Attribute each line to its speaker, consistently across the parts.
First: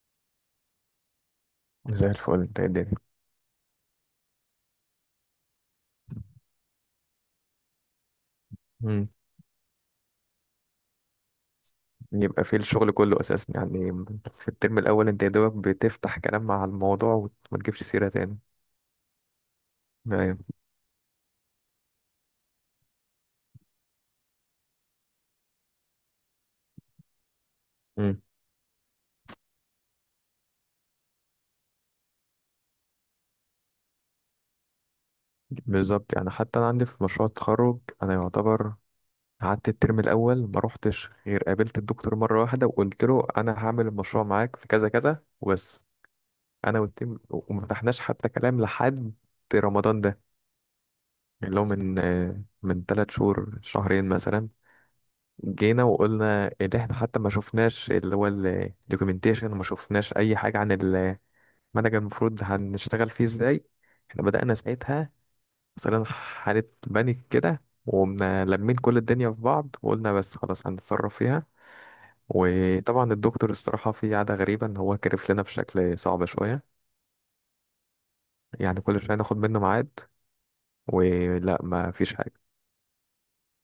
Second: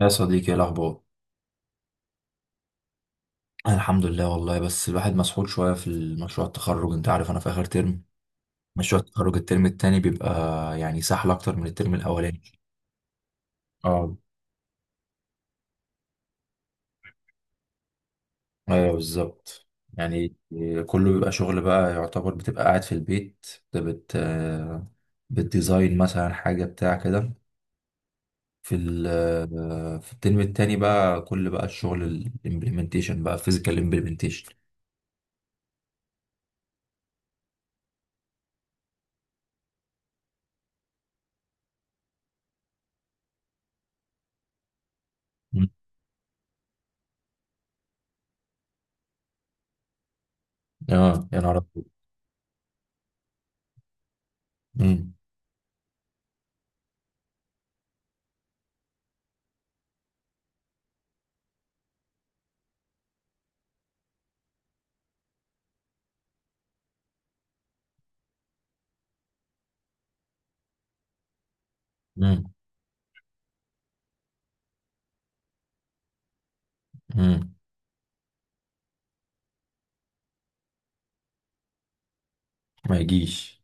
Speaker 1: يا صديقي، ايه الاخبار؟
Speaker 2: زي الفل، انت يا الدنيا.
Speaker 1: أنا الحمد لله والله، بس الواحد مسحول شويه في المشروع التخرج. انت عارف انا في اخر ترم. مشروع
Speaker 2: مم.
Speaker 1: التخرج الترم التاني بيبقى يعني سهل اكتر من الترم الاولاني.
Speaker 2: يبقى في الشغل كله اساسا يعني.
Speaker 1: اه،
Speaker 2: في الترم الاول انت يا دوبك بتفتح كلام مع الموضوع وت- وما تجيبش سيره تاني.
Speaker 1: ايوه بالظبط. يعني
Speaker 2: ايوه.
Speaker 1: كله بيبقى شغل بقى، يعتبر بتبقى قاعد في البيت، بت بت- بتديزاين مثلا حاجه بتاع كده.
Speaker 2: مم.
Speaker 1: في الترم التاني بقى كل بقى الشغل الامبلمنتيشن بقى، فيزيكال امبلمنتيشن.
Speaker 2: بالظبط، يعني حتى انا عندي في مشروع التخرج، انا يعتبر قعدت الترم الاول ما روحتش غير قابلت الدكتور مره واحده وقلت له انا هعمل المشروع معاك في كذا كذا وبس. انا والتيم وما فتحناش حتى كلام لحد رمضان ده.
Speaker 1: اه يا
Speaker 2: يعني
Speaker 1: نهار
Speaker 2: اللي هو
Speaker 1: أبيض.
Speaker 2: من من ثلاث شهور، شهرين مثلا،
Speaker 1: مم.
Speaker 2: جينا وقلنا اللي احنا حتى ما شفناش اللي هو الدوكيومنتيشن وما شفناش اي حاجة عن المنهج المفروض هنشتغل فيه ازاي. احنا بدأنا ساعتها مثلا حالة بانيك كده وقمنا لمين كل الدنيا في بعض وقلنا بس خلاص هنتصرف فيها.
Speaker 1: مم.
Speaker 2: وطبعا الدكتور الصراحة في عادة غريبة ان هو كرف لنا بشكل صعب شوية.
Speaker 1: مم.
Speaker 2: يعني كل شوية ناخد منه ميعاد ولا ما فيش حاجة.
Speaker 1: ما يجيش.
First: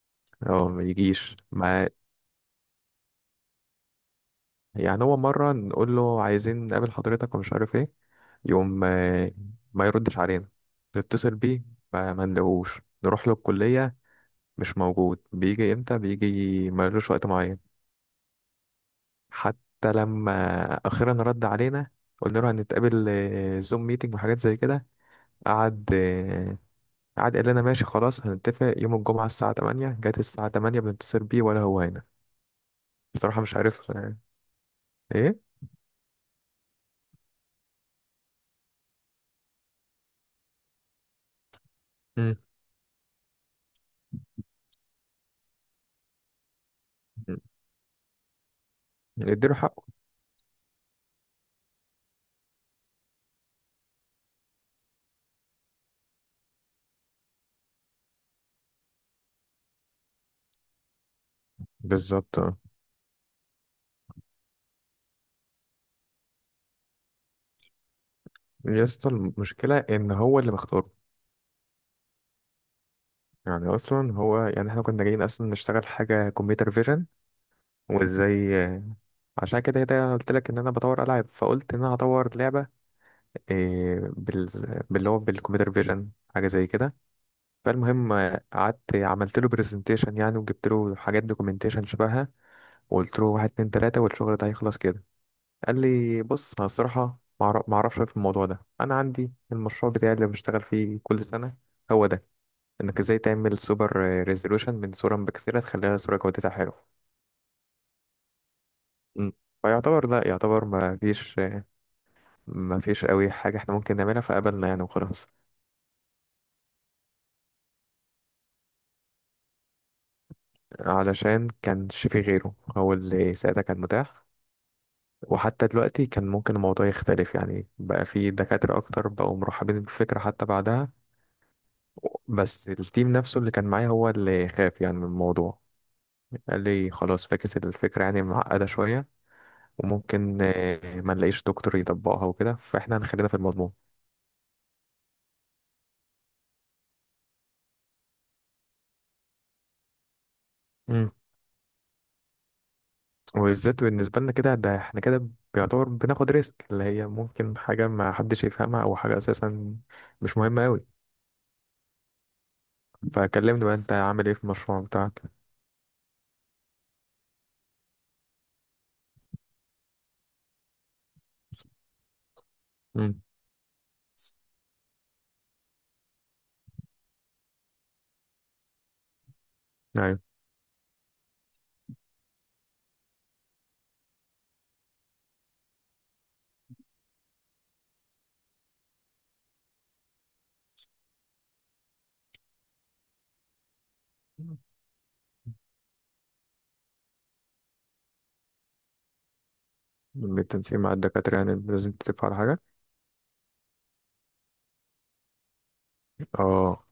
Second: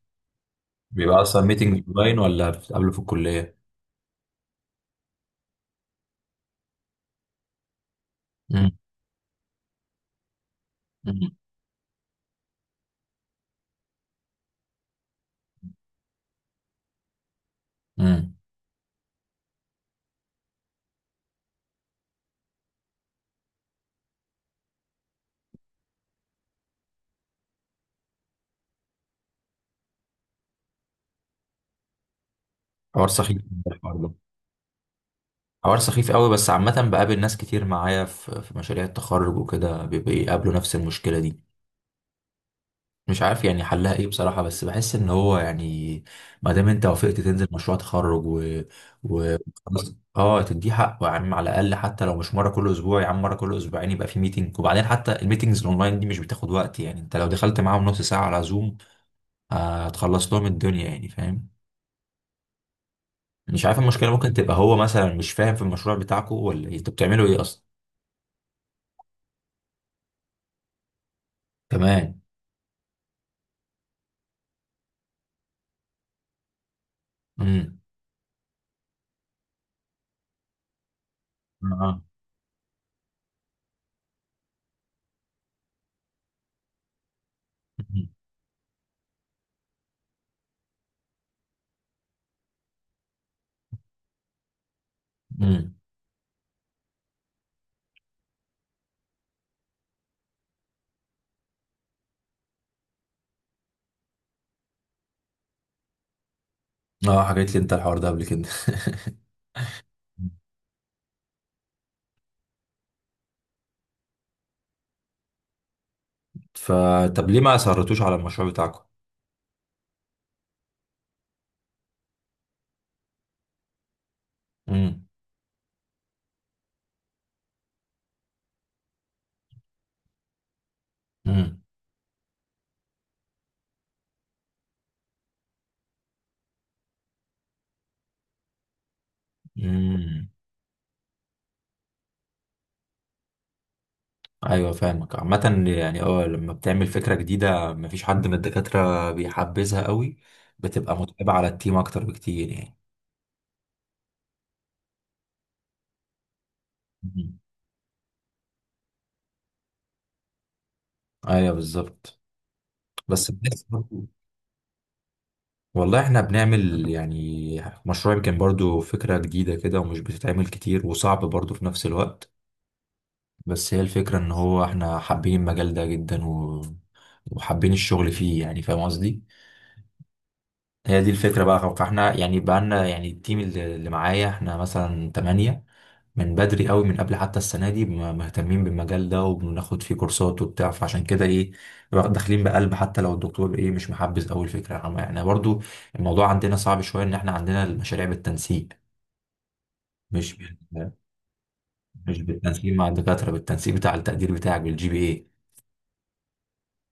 Speaker 2: هو ما
Speaker 1: بيبقى
Speaker 2: يجيش
Speaker 1: اصلا ميتنج
Speaker 2: ما.
Speaker 1: اونلاين ولا بتتقابلوا في الكليه؟
Speaker 2: يعني هو مرة نقول له عايزين نقابل حضرتك ومش عارف ايه،
Speaker 1: امم.
Speaker 2: يقوم ما يردش علينا. نتصل
Speaker 1: امم.
Speaker 2: بيه ما نلاقوش، نروح له الكلية مش موجود، بيجي امتى بيجي، ملوش وقت معين.
Speaker 1: أمم.
Speaker 2: حتى لما أخيرا رد علينا، قلنا له هنتقابل زوم ميتنج وحاجات زي كده. قعد آه، قعد قال لنا ماشي خلاص، هنتفق يوم الجمعة الساعة 8. جت الساعة 8 بنتصل بيه ولا هو هنا.
Speaker 1: حوار سخيف
Speaker 2: بصراحة مش
Speaker 1: جداً
Speaker 2: عارف
Speaker 1: الحوار ده.
Speaker 2: ايه.
Speaker 1: حوار سخيف قوي، بس عامه بقابل ناس كتير معايا في مشاريع التخرج وكده بيقابلوا نفس المشكله دي.
Speaker 2: مم.
Speaker 1: مش عارف يعني حلها ايه بصراحه، بس بحس ان هو يعني ما دام انت وافقت
Speaker 2: مم.
Speaker 1: تنزل مشروع تخرج و
Speaker 2: نديله حقه.
Speaker 1: خلاص، اه تديه حقه يا عم. على الاقل حتى لو مش مره كل اسبوع يا عم، مره كل اسبوعين يبقى في ميتنج. وبعدين حتى الميتنجز الاونلاين دي مش بتاخد وقت يعني، انت لو دخلت معاهم نص ساعه على زوم هتخلص لهم الدنيا يعني، فاهم؟
Speaker 2: بالظبط.
Speaker 1: مش عارف، المشكلة ممكن تبقى هو مثلا مش فاهم في المشروع بتاعكو ولا إيه؟ انتوا بتعملوا ايه اصلا؟
Speaker 2: يا اسطى، المشكلة إن هو اللي مختاره.
Speaker 1: كمان.
Speaker 2: يعني أصلا هو يعني إحنا كنا جايين أصلا نشتغل حاجة كمبيوتر فيجن،
Speaker 1: امم.
Speaker 2: وإزاي، عشان كده كده قلت لك إن أنا بطور ألعاب، فقلت إن
Speaker 1: اه.
Speaker 2: أنا هطور لعبة، إيه، بال... باللي هو بالكمبيوتر فيجن حاجة زي كده. فالمهم قعدت عملت له برزنتيشن يعني، وجبت له حاجات دوكيومنتيشن شبهها، وقلت له واحد اتنين تلاتة والشغل ده هيخلص كده.
Speaker 1: امم.
Speaker 2: قال لي بص، أنا الصراحة معرفش في الموضوع ده، أنا عندي المشروع بتاعي اللي بشتغل فيه كل سنة هو ده، انك ازاي تعمل سوبر ريزولوشن من صورة مبكسلة تخليها صورة جودتها حلو.
Speaker 1: اه حكيت لي انت الحوار ده قبل كده.
Speaker 2: مم. فيعتبر لا يعتبر ما فيش قوي حاجة احنا ممكن نعملها، فقبلنا يعني وخلاص.
Speaker 1: فطب ليه ما اصرتوش على المشروع بتاعكم؟
Speaker 2: علشان كانش في غيره، هو اللي ساعتها كان متاح.
Speaker 1: امم.
Speaker 2: وحتى دلوقتي كان ممكن الموضوع يختلف يعني، بقى في دكاترة أكتر بقوا مرحبين بالفكرة حتى بعدها.
Speaker 1: امم.
Speaker 2: بس التيم نفسه اللي كان معايا هو اللي خاف يعني من الموضوع. قال لي خلاص فاكس الفكرة، يعني معقدة شوية
Speaker 1: امم.
Speaker 2: وممكن ما نلاقيش دكتور يطبقها وكده، فاحنا هنخلينا في المضمون.
Speaker 1: ايوه فاهمك. عامه يعني اه، لما بتعمل فكره جديده مفيش حد من الدكاتره بيحبذها قوي. بتبقى
Speaker 2: امم.
Speaker 1: متعبه على التيم اكتر بكتير يعني.
Speaker 2: وبالذات بالنسبة لنا كده، ده احنا كده بيعتبر بناخد ريسك، اللي هي
Speaker 1: مم.
Speaker 2: ممكن حاجة ما حدش يفهمها أو حاجة أساسا مش مهمة أوي.
Speaker 1: ايوه بالظبط. بس بحس
Speaker 2: فكلمني بقى، أنت
Speaker 1: برضه،
Speaker 2: عامل إيه في المشروع بتاعك؟
Speaker 1: والله احنا بنعمل يعني مشروع يمكن برضو فكرة جديدة كده ومش بتتعمل كتير وصعب برضو في نفس الوقت.
Speaker 2: امم.
Speaker 1: بس هي الفكرة ان هو احنا حابين المجال ده جدا، وحابين الشغل فيه يعني، فاهم قصدي؟
Speaker 2: أيوة.
Speaker 1: هي دي الفكرة بقى. فاحنا يعني بقالنا يعني التيم اللي معايا، احنا مثلا تمانية، من بدري قوي، من قبل حتى السنة دي مهتمين بالمجال ده وبناخد فيه كورسات وبتاع. فعشان كده ايه، داخلين بقلب. حتى لو الدكتور ايه مش محبذ قوي الفكرة، يعني احنا برضو. الموضوع عندنا صعب شوية ان احنا عندنا المشاريع بالتنسيق. مش بال...
Speaker 2: بالتنسيق مع الدكاترة يعني، لازم
Speaker 1: مش
Speaker 2: تتفق على حاجة.
Speaker 1: بالتنسيق مع الدكاترة، بالتنسيق بتاع التقدير بتاعك، بالجي بي اي.
Speaker 2: اه.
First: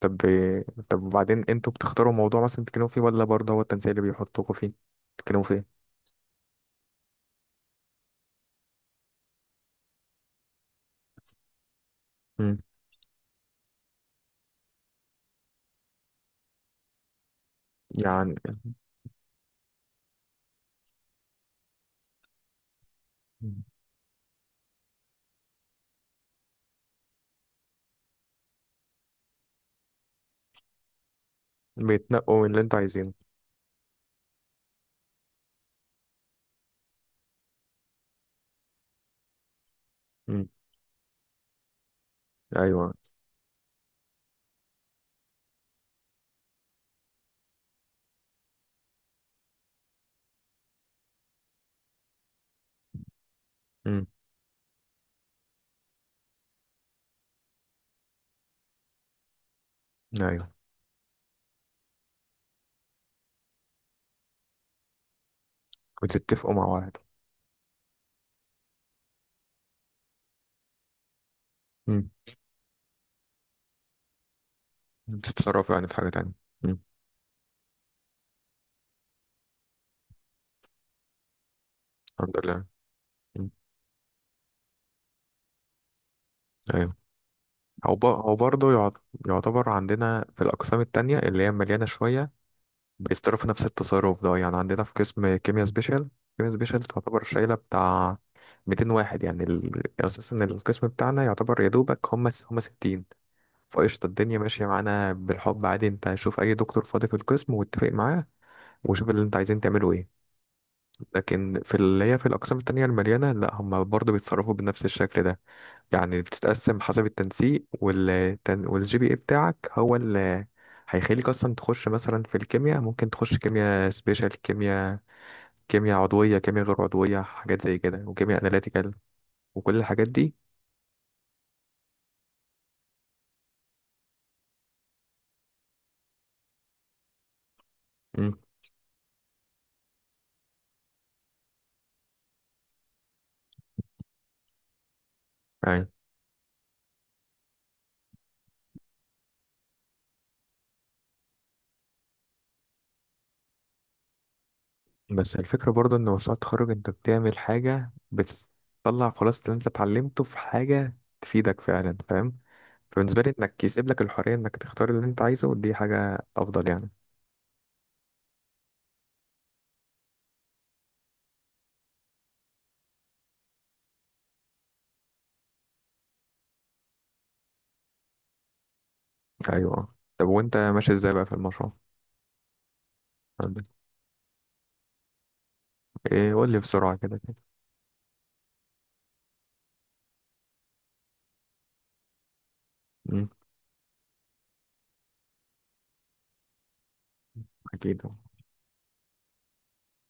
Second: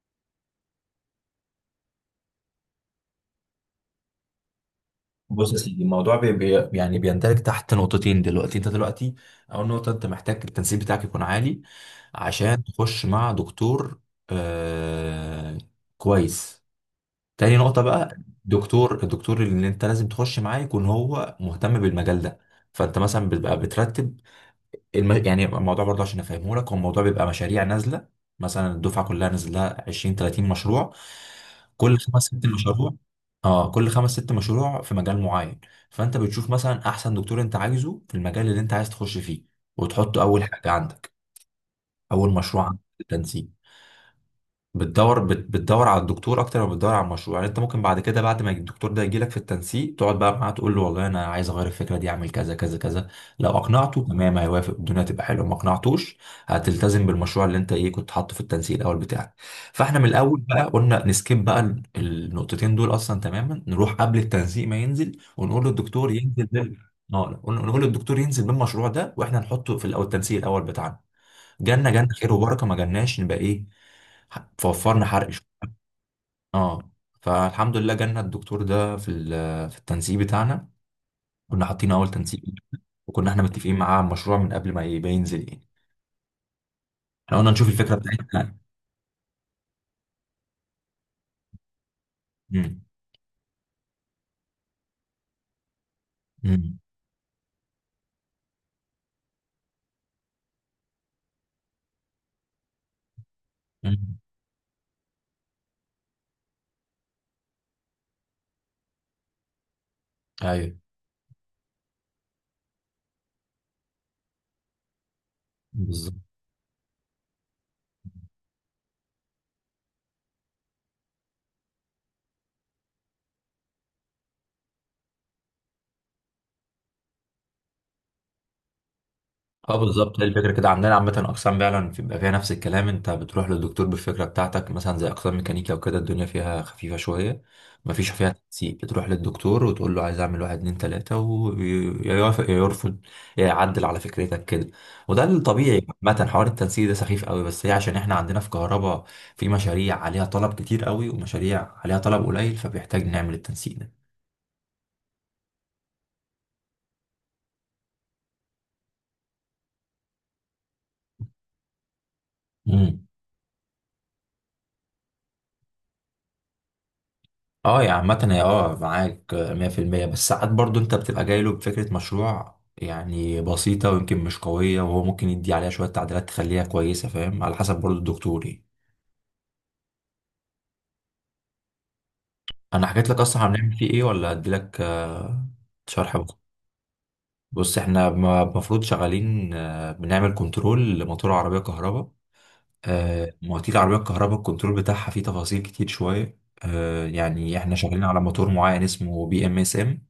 Speaker 2: طب وبعدين انتوا بتختاروا موضوع مثلا تتكلموا فيه، ولا برضه هو التنسيق اللي بيحطوكوا فيه تتكلموا
Speaker 1: بص يا
Speaker 2: فيه؟
Speaker 1: سيدي، الموضوع بي بي يعني بيندرج تحت نقطتين دلوقتي. انت دلوقتي اول نقطه انت محتاج التنسيق بتاعك يكون عالي
Speaker 2: امم.
Speaker 1: عشان تخش مع دكتور. آه، كويس. تاني نقطه بقى،
Speaker 2: يعني
Speaker 1: الدكتور اللي انت لازم تخش معاه يكون هو مهتم بالمجال ده. فانت مثلا بتبقى بترتب يعني الموضوع برضه عشان افهمه لك، هو الموضوع بيبقى مشاريع نازله، مثلا الدفعه كلها نازل لها 20 30 مشروع، كل خمس
Speaker 2: بيتنقوا
Speaker 1: ست
Speaker 2: من اللي انتوا
Speaker 1: مشروع.
Speaker 2: عايزينه.
Speaker 1: اه كل خمس ست مشروع في مجال معين، فانت بتشوف مثلا احسن دكتور انت عايزه في المجال اللي انت عايز تخش فيه وتحطه اول
Speaker 2: مم.
Speaker 1: حاجه عندك، اول مشروع عندك
Speaker 2: ايوه.
Speaker 1: في التنسيق. بتدور على الدكتور اكتر ما بتدور على المشروع. يعني انت ممكن بعد كده، بعد ما الدكتور ده يجيلك في التنسيق، تقعد بقى معاه تقول له والله انا عايز اغير الفكره دي، اعمل كذا كذا كذا. لو اقنعته
Speaker 2: مم.
Speaker 1: تمام هيوافق، الدنيا تبقى حلوه. ما اقنعتوش، هتلتزم بالمشروع اللي انت ايه كنت حاطه في التنسيق الاول بتاعك. فاحنا من الاول
Speaker 2: ايوه.
Speaker 1: بقى قلنا نسكيب بقى النقطتين دول اصلا تماما. نروح قبل التنسيق ما ينزل ونقول للدكتور ينزل
Speaker 2: بتتفقوا مع
Speaker 1: بال...
Speaker 2: بعض.
Speaker 1: آه، نقول للدكتور ينزل بالمشروع ده، واحنا نحطه في التنسيق الاول بتاعنا. جالنا
Speaker 2: مم.
Speaker 1: جالنا خير وبركه، ما جالناش نبقى ايه، فوفرنا حرق شوية.
Speaker 2: بتتصرفوا يعني في حاجه تانية. مم.
Speaker 1: اه فالحمد لله جالنا الدكتور ده في التنسيق بتاعنا، كنا حاطين اول
Speaker 2: الحمد
Speaker 1: تنسيق،
Speaker 2: لله.
Speaker 1: وكنا احنا
Speaker 2: مم.
Speaker 1: متفقين معاه على المشروع من قبل ما يبقى ينزل يعني.
Speaker 2: ايوه.
Speaker 1: احنا قلنا نشوف الفكره
Speaker 2: او
Speaker 1: بتاعتنا.
Speaker 2: برضه يعتبر عندنا في الاقسام التانية اللي هي مليانه شويه
Speaker 1: امم.
Speaker 2: بيتصرفوا نفس التصرف ده. يعني عندنا في قسم كيمياء سبيشال، كيمياء
Speaker 1: امم.
Speaker 2: سبيشال تعتبر شايله بتاع 200 واحد. يعني ال... اساسا القسم بتاعنا يعتبر يا دوبك هم 60. فقشطة،
Speaker 1: أمم.
Speaker 2: الدنيا ماشية معانا بالحب عادي. انت شوف اي دكتور فاضي في القسم واتفق معاه، وشوف اللي انت عايزين تعمله ايه.
Speaker 1: ايوه
Speaker 2: لكن في اللي هي في الأقسام التانية المليانة لا، هم برضه بيتصرفوا بنفس الشكل ده.
Speaker 1: بالظبط.
Speaker 2: يعني بتتقسم حسب التنسيق والجي بي اي بتاعك هو اللي هيخليك أصلا تخش. مثلا في الكيمياء ممكن تخش كيمياء سبيشال، كيمياء، كيمياء عضوية، كيمياء غير عضوية، حاجات زي كده، وكيمياء أناليتيكال
Speaker 1: اه
Speaker 2: وكل الحاجات
Speaker 1: بالظبط. هي
Speaker 2: دي.
Speaker 1: الفكره كده عندنا. عامه اقسام فعلا بيبقى فيها نفس الكلام، انت بتروح للدكتور بالفكره بتاعتك مثلا، زي اقسام ميكانيكا وكده الدنيا فيها خفيفه شويه، مفيش فيها
Speaker 2: امم.
Speaker 1: تنسيق. بتروح للدكتور وتقول له عايز اعمل واحد اتنين تلاته، ويوافق يا يرفض يا يعدل على فكرتك كده. وده الطبيعي.
Speaker 2: أيوة.
Speaker 1: عامه حوار التنسيق ده سخيف قوي، بس هي عشان احنا عندنا في كهرباء في مشاريع عليها طلب كتير قوي ومشاريع عليها طلب قليل، فبيحتاج نعمل التنسيق ده.
Speaker 2: بس الفكرة برضه إن مشروع التخرج أنت بتعمل حاجة بتطلع خلاص اللي أنت اتعلمته في حاجة تفيدك فعلا، فاهم؟
Speaker 1: مم.
Speaker 2: فبالنسبة لي انك يسيب لك الحرية انك تختار اللي انت عايزه، ودي حاجة افضل يعني.
Speaker 1: اه، يا عامة هي اه معاك مية في المية، بس ساعات برضو انت بتبقى جاي له بفكرة مشروع يعني بسيطة ويمكن مش قوية، وهو ممكن يدي عليها شوية تعديلات تخليها كويسة، فاهم؟ على حسب برضو الدكتور يعني.
Speaker 2: ايوه اه. طب وانت ماشي ازاي بقى في المشروع؟
Speaker 1: انا حكيت لك اصلا
Speaker 2: عندك
Speaker 1: هنعمل فيه ايه ولا اديلك شرح
Speaker 2: ايه؟
Speaker 1: بكرة؟
Speaker 2: قول لي بسرعة كده كده.
Speaker 1: بص، احنا المفروض شغالين بنعمل كنترول لموتور عربية كهرباء.
Speaker 2: امم.
Speaker 1: مواتير العربية الكهرباء، الكنترول بتاعها فيه تفاصيل كتير شوية. يعني احنا
Speaker 2: اكيد
Speaker 1: شغالين
Speaker 2: اه.
Speaker 1: على موتور معين اسمه بي ام اس ام.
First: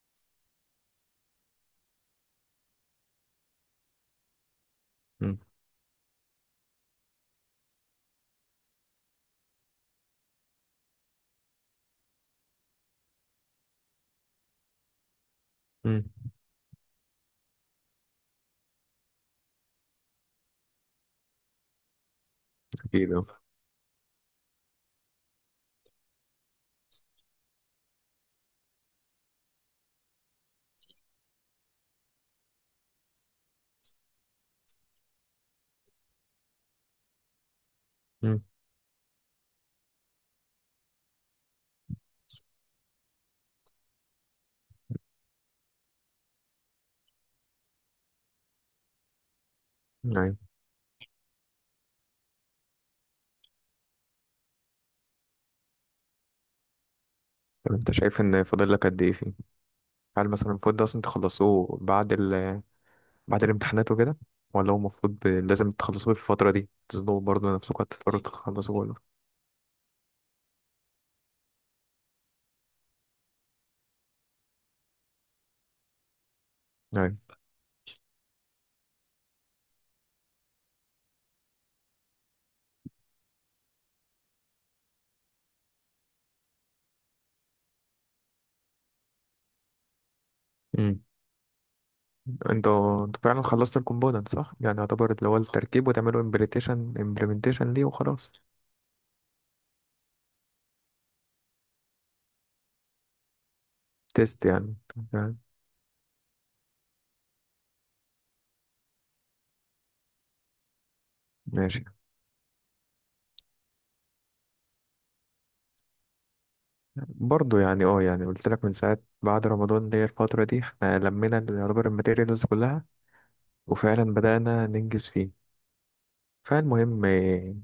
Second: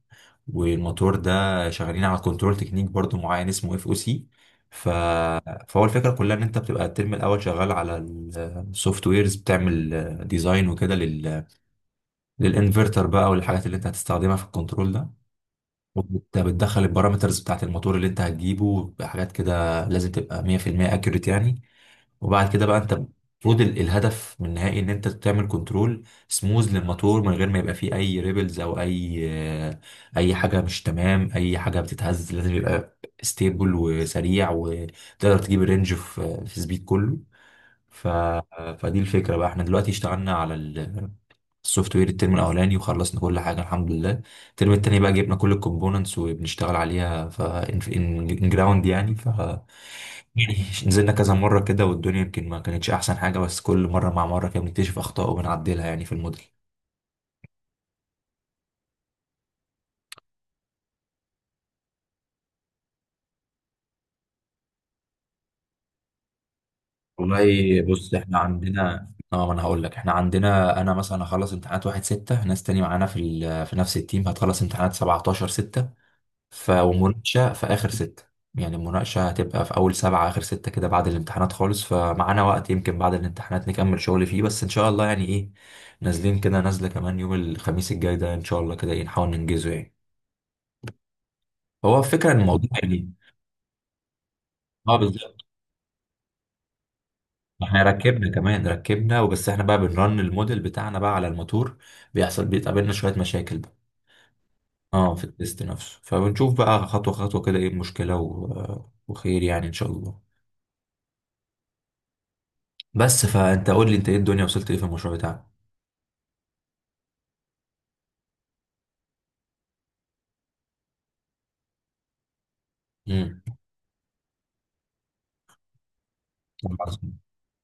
Speaker 1: والموتور ده شغالين على كنترول تكنيك برضو معين اسمه اف او سي. ف...
Speaker 2: امم.
Speaker 1: فهو الفكره كلها ان انت بتبقى الترم الاول شغال على السوفت ويرز، بتعمل ديزاين وكده للانفرتر بقى والحاجات اللي انت هتستخدمها في الكنترول ده.
Speaker 2: امم.
Speaker 1: بتدخل البارامترز بتاعت الموتور اللي انت هتجيبه، بحاجات كده لازم تبقى 100% اكيوريت يعني. وبعد كده بقى، انت
Speaker 2: اكيد اه.
Speaker 1: المفروض الهدف من النهائي ان انت تعمل كنترول سموز للموتور من غير ما يبقى فيه اي ريبلز او اي آه، اي حاجه مش تمام، اي حاجه بتتهز. لازم يبقى ستيبل وسريع وتقدر تجيب الرينج في سبيد كله. ف...
Speaker 2: امم.
Speaker 1: فدي الفكره بقى. احنا دلوقتي اشتغلنا على السوفت وير الترم الاولاني وخلصنا كل حاجه الحمد لله. الترم التاني بقى جبنا كل الكومبوننتس وبنشتغل عليها ف ان جراوند يعني.
Speaker 2: ايوه.
Speaker 1: يعني نزلنا كذا مرة كده والدنيا يمكن ما كانتش أحسن حاجة، بس كل مرة مع مرة كده بنكتشف أخطاء وبنعدلها يعني في الموديل.
Speaker 2: طب انت شايف ان فاضل لك قد ايه فيه؟ هل مثلا المفروض ده اصلا تخلصوه بعد بعد الامتحانات وكده، ولا هو المفروض لازم تخلصوه في الفترة دي؟ تظنوا برضه
Speaker 1: والله
Speaker 2: نفسكم
Speaker 1: بص،
Speaker 2: هتضطروا
Speaker 1: احنا
Speaker 2: تخلصوه ولا؟
Speaker 1: عندنا اه، ما انا هقول لك. احنا عندنا انا مثلا هخلص امتحانات واحد ستة، ناس تاني معانا في نفس التيم هتخلص امتحانات 17 ستة. ف ومناقشة في اخر ستة يعني. المناقشة هتبقى في اول سبعة اخر ستة كده، بعد الامتحانات خالص. فمعانا وقت يمكن بعد الامتحانات نكمل شغل فيه، بس ان شاء الله يعني ايه، نازلين كده. نازلة كمان يوم الخميس الجاي ده ان شاء الله كده، ايه، نحاول ننجزه يعني.
Speaker 2: ايوه.
Speaker 1: هو فكرة الموضوع
Speaker 2: انتوا
Speaker 1: يعني.
Speaker 2: انتوا فعلا خلصتوا الكومبوننت صح؟ يعني
Speaker 1: اه
Speaker 2: يعتبر اللي هو
Speaker 1: بالظبط.
Speaker 2: التركيب، وتعملوا امبليتيشن امبلمنتيشن
Speaker 1: احنا
Speaker 2: ليه
Speaker 1: ركبنا.
Speaker 2: وخلاص.
Speaker 1: كمان ركبنا وبس. احنا بقى بنرن الموديل بتاعنا بقى على الموتور. بيحصل بيتقابلنا شوية مشاكل بقى.
Speaker 2: تيست يعني.
Speaker 1: اه في
Speaker 2: تمام.
Speaker 1: التيست نفسه. فبنشوف بقى خطوة خطوة كده ايه المشكلة، وخير يعني ان شاء الله.
Speaker 2: ماشي.
Speaker 1: بس فانت قول لي انت ايه، الدنيا وصلت ايه في المشروع بتاعك؟
Speaker 2: برضو يعني اه، يعني قلت لك من ساعة بعد رمضان اللي هي الفترة دي احنا لمينا اللي يعتبر الماتيريالز كلها
Speaker 1: امم.
Speaker 2: وفعلا بدأنا ننجز فيه. فالمهم
Speaker 1: عظيم.
Speaker 2: ايه؟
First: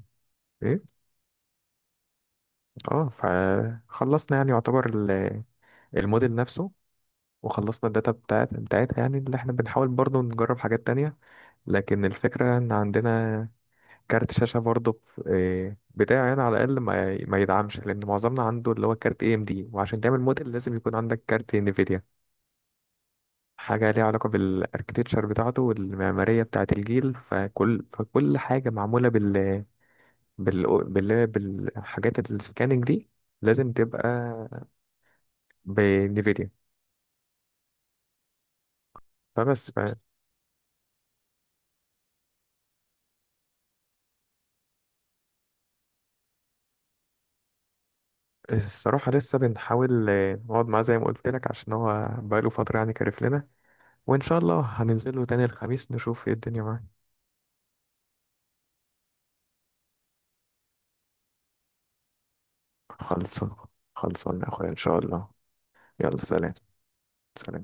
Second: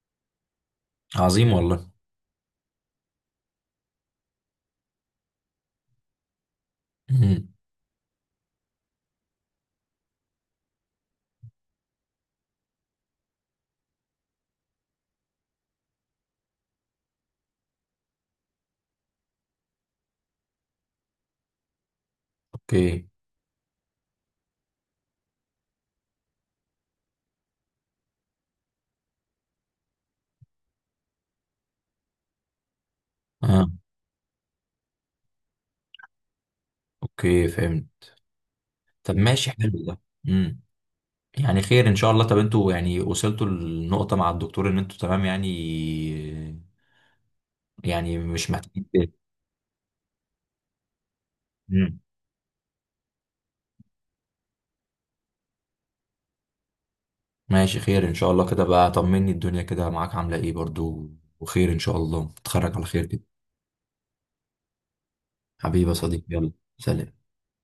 Speaker 2: إيه؟
Speaker 1: عظيم والله.
Speaker 2: اه، فخلصنا يعني يعتبر الموديل نفسه،
Speaker 1: امم.
Speaker 2: وخلصنا الداتا بتاعتها يعني، اللي احنا بنحاول برضو نجرب حاجات تانية. لكن الفكرة ان عندنا كارت شاشة برضه، ب- إيه، بتاعي أنا على الأقل ما يدعمش، لأن معظمنا عنده اللي هو كارت اي ام دي، وعشان تعمل موديل لازم يكون عندك كارت انفيديا.
Speaker 1: اوكي.
Speaker 2: حاجة ليها علاقة بالاركتكتشر بتاعته والمعمارية بتاعة الجيل، فكل حاجة معمولة بالحاجات السكاننج دي
Speaker 1: اه،
Speaker 2: لازم تبقى بانفيديا.
Speaker 1: اوكي فهمت. طب ماشي
Speaker 2: فبس
Speaker 1: حلو
Speaker 2: ف-
Speaker 1: ده. امم. يعني خير ان شاء الله. طب انتوا يعني وصلتوا للنقطة مع الدكتور ان انتوا تمام يعني؟ يعني مش محتاج.
Speaker 2: الصراحة لسه بنحاول نقعد معاه زي ما قلت لك عشان
Speaker 1: مم.
Speaker 2: هو بقاله فترة يعني كارف لنا. وإن شاء الله هننزله تاني الخميس نشوف ايه الدنيا معاه.
Speaker 1: ماشي خير ان شاء الله كده بقى. طمني الدنيا كده معاك عامله ايه برضو، وخير ان شاء الله تتخرج على خير كده.
Speaker 2: خلصان، خلصان يا أخويا إن شاء الله.
Speaker 1: حبيبي يا
Speaker 2: يلا
Speaker 1: صديقي، يلا
Speaker 2: سلام.
Speaker 1: سلام.
Speaker 2: سلام.